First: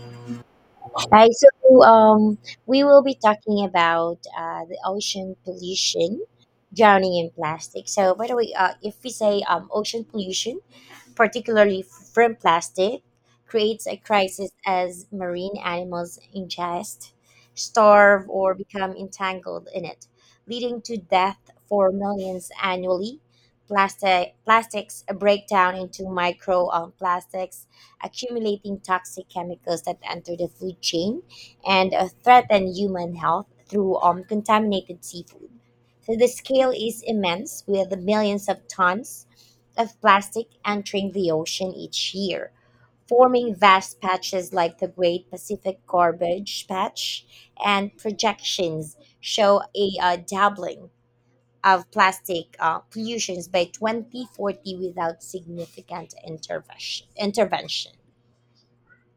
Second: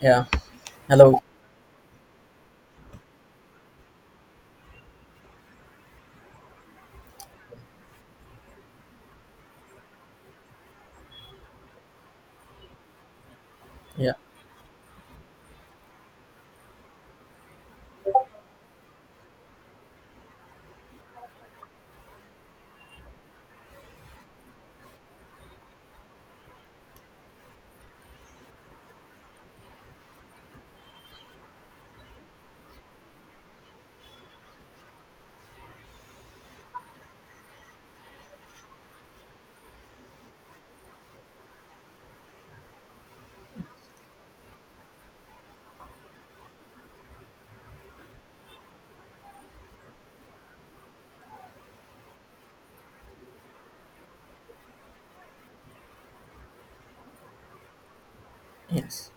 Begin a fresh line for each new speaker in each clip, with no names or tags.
Yeah. Hello.
Right, so um, we will be talking about the ocean pollution, drowning in plastic. So, by the way, if we say ocean pollution, particularly from plastic, creates a
Yeah.
crisis as marine animals ingest, starve, or become entangled in it, leading to death for millions annually. Plastics break down into micro plastics, accumulating toxic chemicals that enter the food chain and threaten human health through contaminated seafood. So the scale is immense, with millions of tons of plastic entering the ocean each year, forming vast patches like the Great Pacific Garbage Patch, and projections show a doubling of plastic pollutions by 2040 without significant intervention.
Yes.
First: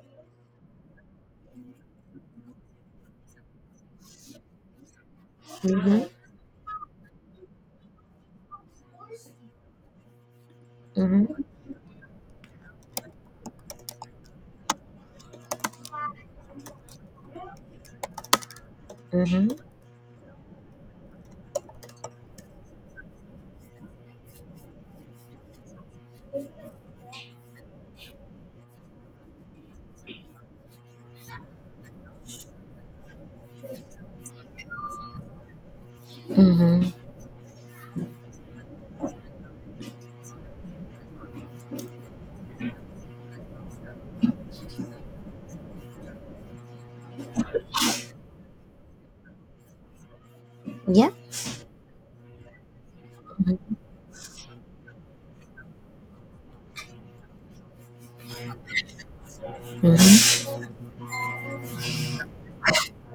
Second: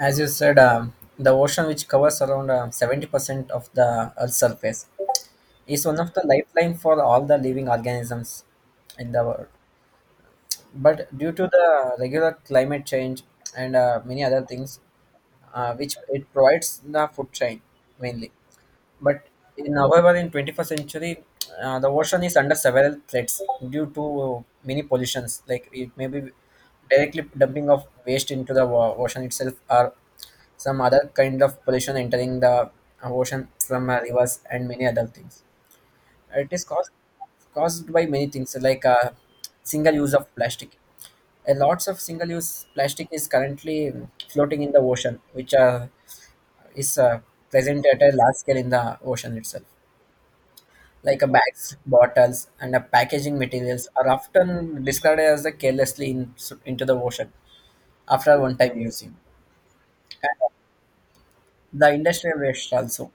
As you said, the ocean, which covers around 70% of the Earth's surface, is one
Mhm,
of the lifeline for all the living organisms in the world. But
mhm,
due to the regular climate change and many other things, which it provides the food chain mainly. But
mhm,
in, however, in 21st century, the ocean is under several threats due to many pollutions. Like it may be directly dumping of waste into the ocean itself, or some other kind of pollution entering the ocean from rivers and many other things. It is
mhm.
caused by many things like single use of plastic. A lots of single use plastic is currently floating in the ocean, which is present at a large scale in the ocean itself.
Yeah.
Like a bags, bottles, and a packaging materials are often discarded as the carelessly in, into the ocean after one-time using. And
mhm,
the industrial waste also.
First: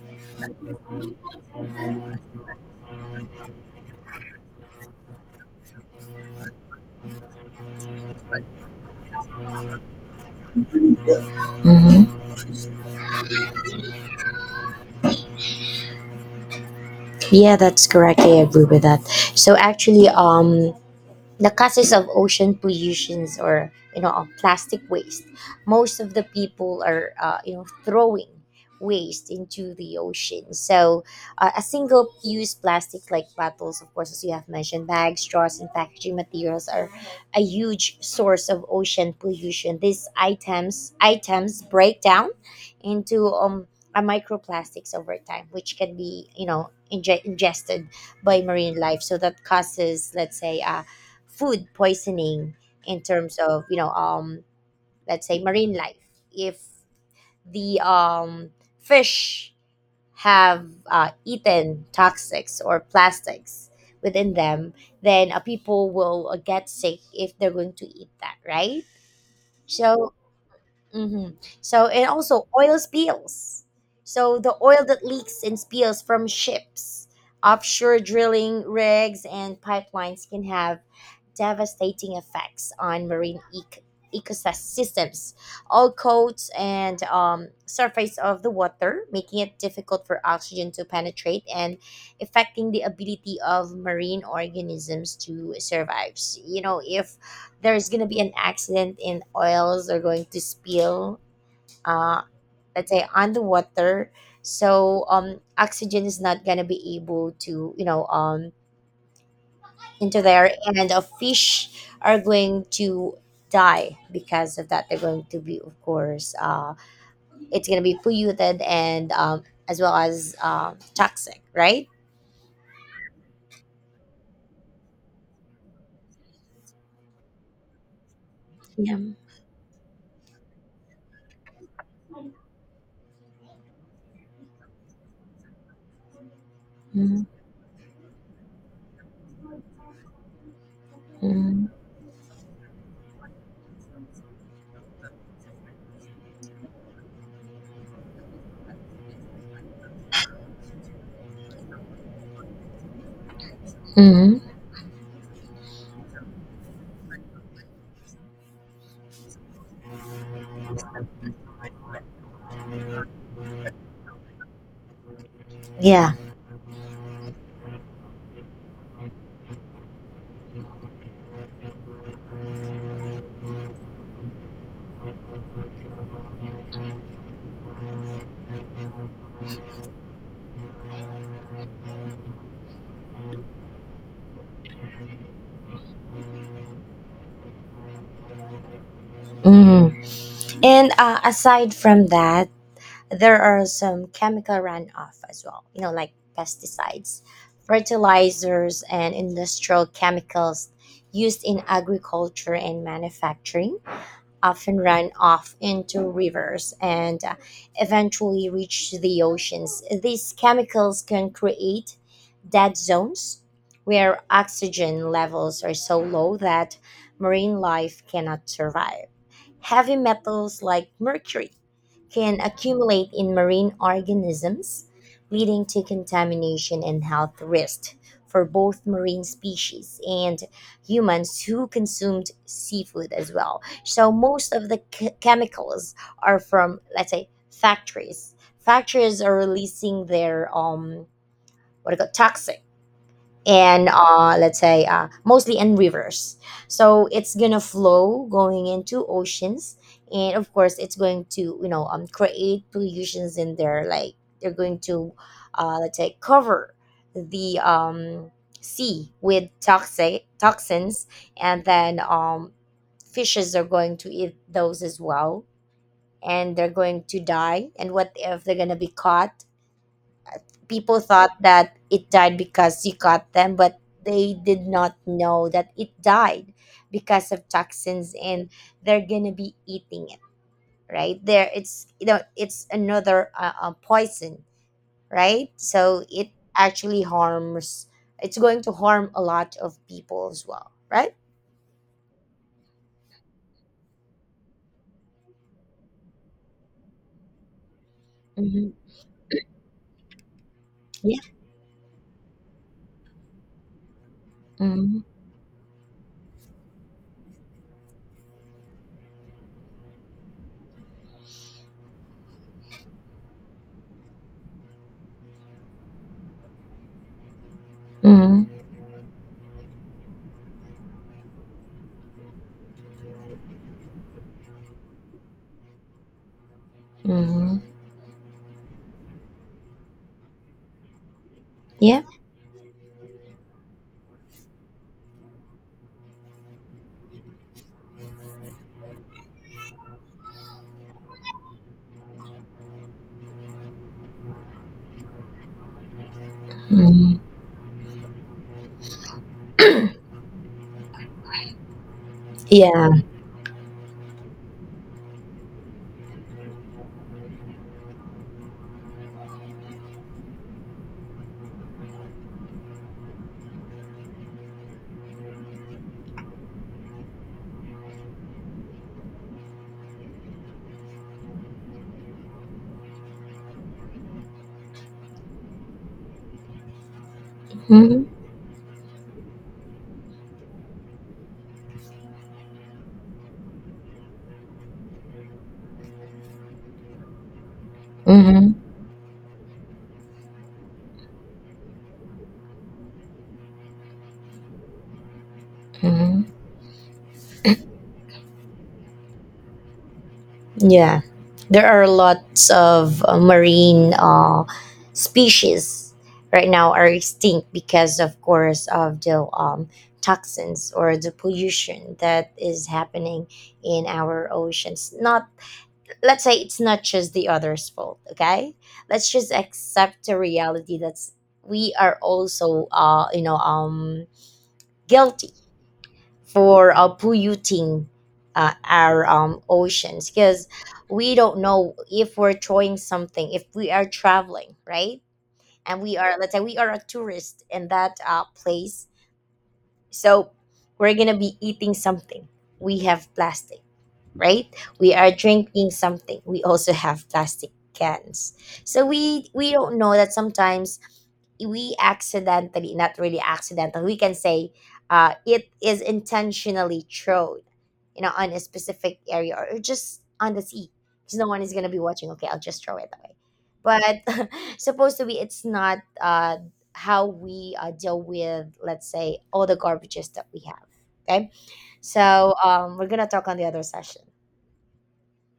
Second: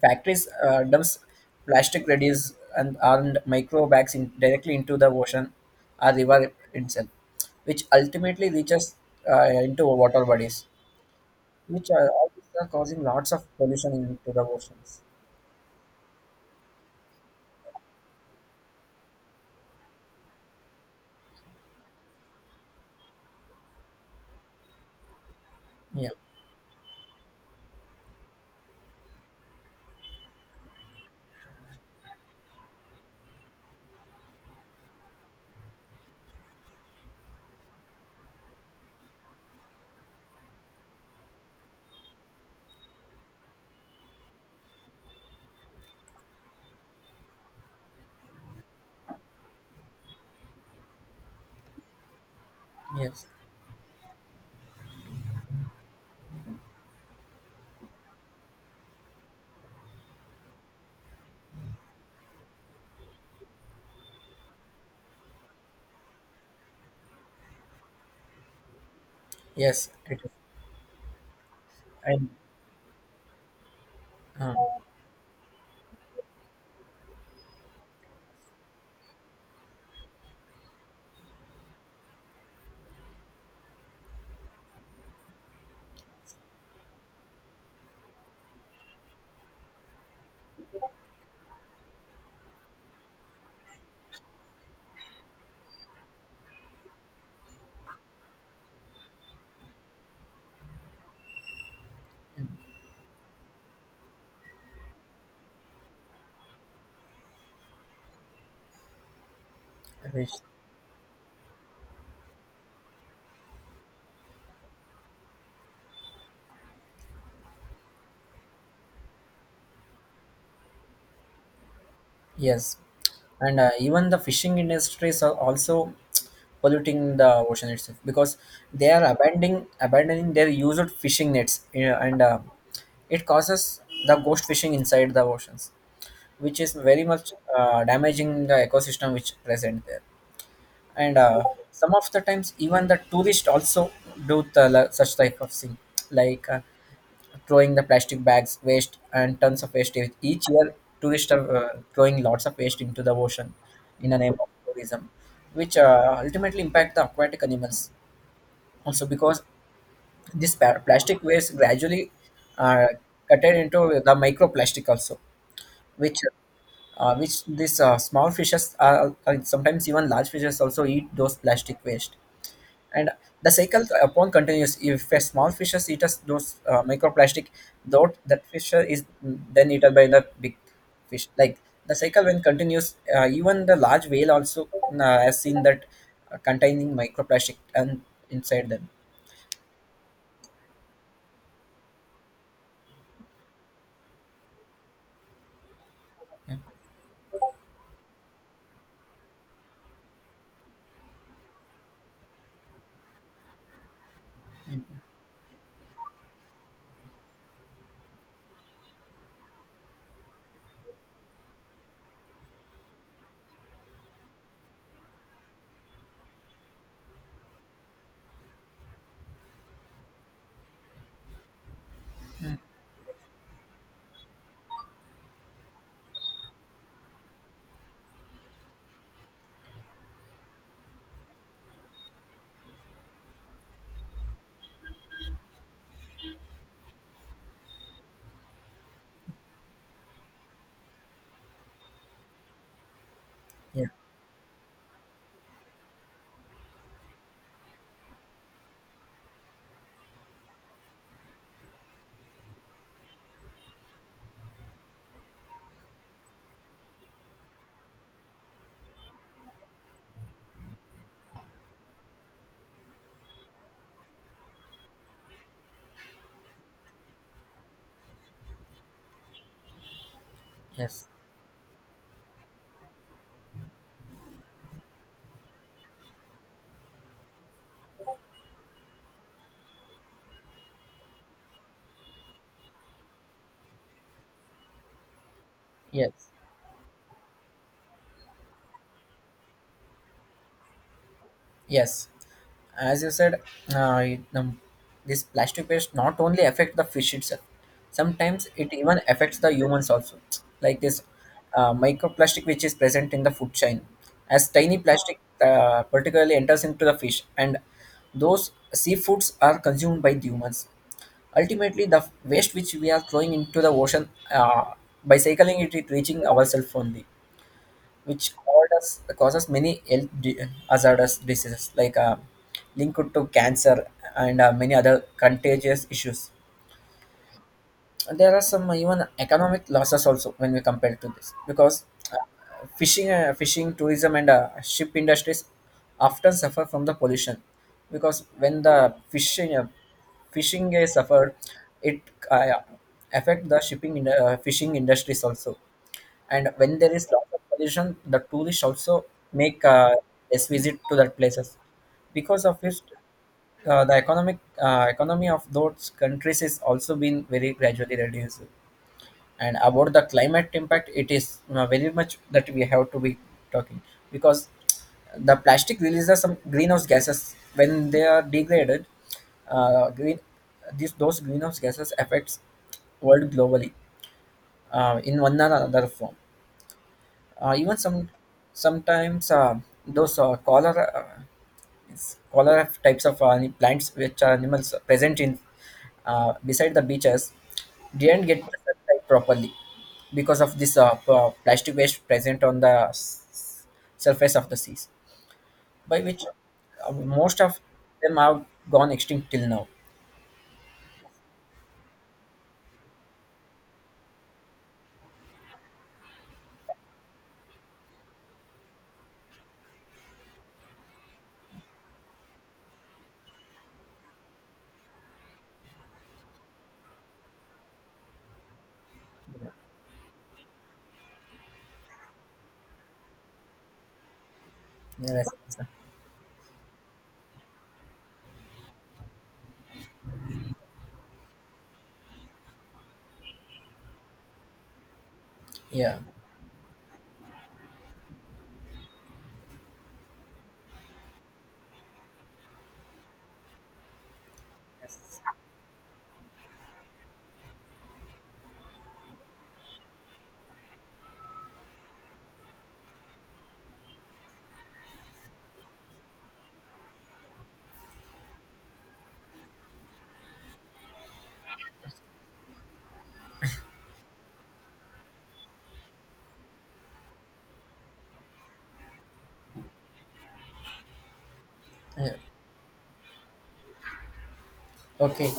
Factories dumps plastic residues and micro bags in, directly into the ocean or river itself, which ultimately reaches into water bodies, which are,
mhm.
all these are causing lots of pollution into the oceans.
Yeah, that's correct. I agree with that. So actually, the causes of ocean pollutions or of plastic waste, most
Yeah.
of the people are throwing waste into the ocean. So a single use plastic like bottles, of course, as you have mentioned, bags, straws, and packaging materials are a huge source of ocean pollution. These items break down into a microplastics over time, which can be ingested by marine life. So that causes, let's say, food poisoning in
Yes.
terms of, let's say, marine life. If the fish have eaten toxics or plastics within them, then people will get sick if they're going to eat that, right?
Yes.
So
It is.
mhm. So and
And
also oil spills. So the oil that leaks and spills from ships, offshore drilling rigs, and pipelines can have devastating effects on marine ecosystems, all coats and surface of the water, making it difficult for oxygen to penetrate and affecting the ability of marine organisms to survive. You know, if there's going to be an accident and oils are going to spill, uh, let's say, on the water, so oxygen is not going to be able to, into
um,
there, and a fish are going to die because of that. They're going to be, of course, it's going to be polluted, and as well as toxic, right?
yes, and even the fishing industries are also polluting the ocean itself because they
Yeah.
are abandoning their used fishing nets, you know, and it causes the ghost fishing inside the oceans, which is very
Hmm.
much damaging the ecosystem which present there. And
Hmm.
some of the times, even the tourists also do the, such type of thing, like. Throwing the plastic bags, waste, and tons of waste. Each year, tourists are throwing lots of waste into the ocean in the name of
Hmm.
tourism, which ultimately impact the aquatic animals. Also, because this plastic waste gradually uh, cut it into the microplastic also,
Yeah.
which which these small fishes are sometimes even large fishes also eat those plastic waste and the cycle upon continues if a small fishes eats those microplastic though that fish is then eaten by the big fish like the cycle when continues even the large whale also has seen that containing microplastic and inside them.
Hmm. And aside from that, there are some chemical runoff as well, like pesticides, fertilizers, and industrial chemicals used in agriculture and manufacturing often run off into rivers and eventually reach the oceans. These chemicals can create dead zones where oxygen levels are so low that marine life cannot survive. Heavy metals like mercury can accumulate in marine organisms, leading to contamination and health risks for both marine species and humans who consumed seafood as well. So most of the chemicals are from, let's say, factories. Factories are releasing their what do you call toxic,
Yeah.
and let's say, mostly in rivers. So it's gonna flow going into oceans, and of course it's going to, create pollutions in there. Like they're going to, let's say, cover the sea with toxic toxins, and then fishes are going to eat those as well, and they're going to die. And what if they're gonna be caught? People
Yes.
thought that it died because you cut them, but they did not know that it died because of toxins, and they're gonna be eating it, right? There, it's, it's another poison, right? So it
Yes.
actually harms. It's going to harm a lot of people as well, right?
Yes, as you said, uh, it- um, this plastic waste not only affect the fish itself. Sometimes it
Mm-hmm.
even affects the humans also, like this
Yeah.
microplastic which is present in the food chain. As tiny
Mm-hmm.
plastic particularly enters into the fish, and those seafoods are consumed by the humans. Ultimately, the waste which we are throwing into the ocean by cycling it, it reaching ourselves only which
Mm-hmm.
causes many health hazardous diseases like linked to cancer and many other contagious issues.
Mm-hmm.
There are some even economic losses also when we compare to this because
Yeah.
uh, fishing tourism and ship industries often suffer from the pollution because when the fishing is suffered it uh, affect the shipping in, fishing industries also. And when there is
Mm-hmm.
lots of pollution the tourists also make less visit to that places because of it.
Yeah.
Uh, the economic economy of those countries is also been very gradually reduced. And about the climate impact it is very much that we have to be talking because the plastic releases some greenhouse gases when they are degraded. Uh, green these those greenhouse gases affects world globally in one or another form. Uh, even
Mm-hmm.
sometimes those cholera color of types of plants which are animals present in beside the beaches didn't get
Mm-hmm.
the sunlight properly because of this plastic waste present on the s- surface of the seas, by which
Mm-hmm.
uh, most of them have gone extinct till now.
Yeah, there are lots of marine species right now are extinct because, of course, of the toxins or the pollution that is happening in our oceans. Not, let's say, it's not just the others' fault. Okay, let's just accept the reality that we are also,
Yeah.
guilty for polluting our oceans, because we don't know if we're throwing something if we are traveling, right? And we
Yeah.
are, let's say, we are a tourist in that place. So we're gonna be eating something, we have plastic, right? We are
Yes.
drinking something. We also have plastic cans. So we don't know that sometimes we accidentally, not really accidental, we can say it is intentionally thrown, you know, on a specific area or just on the sea, because no one is gonna be watching. Okay, I'll just throw it away. But supposed to be, it's not how we deal with, let's say, all the garbages that we have. Okay,
Yeah.
so we're gonna talk on the other session.
Okay.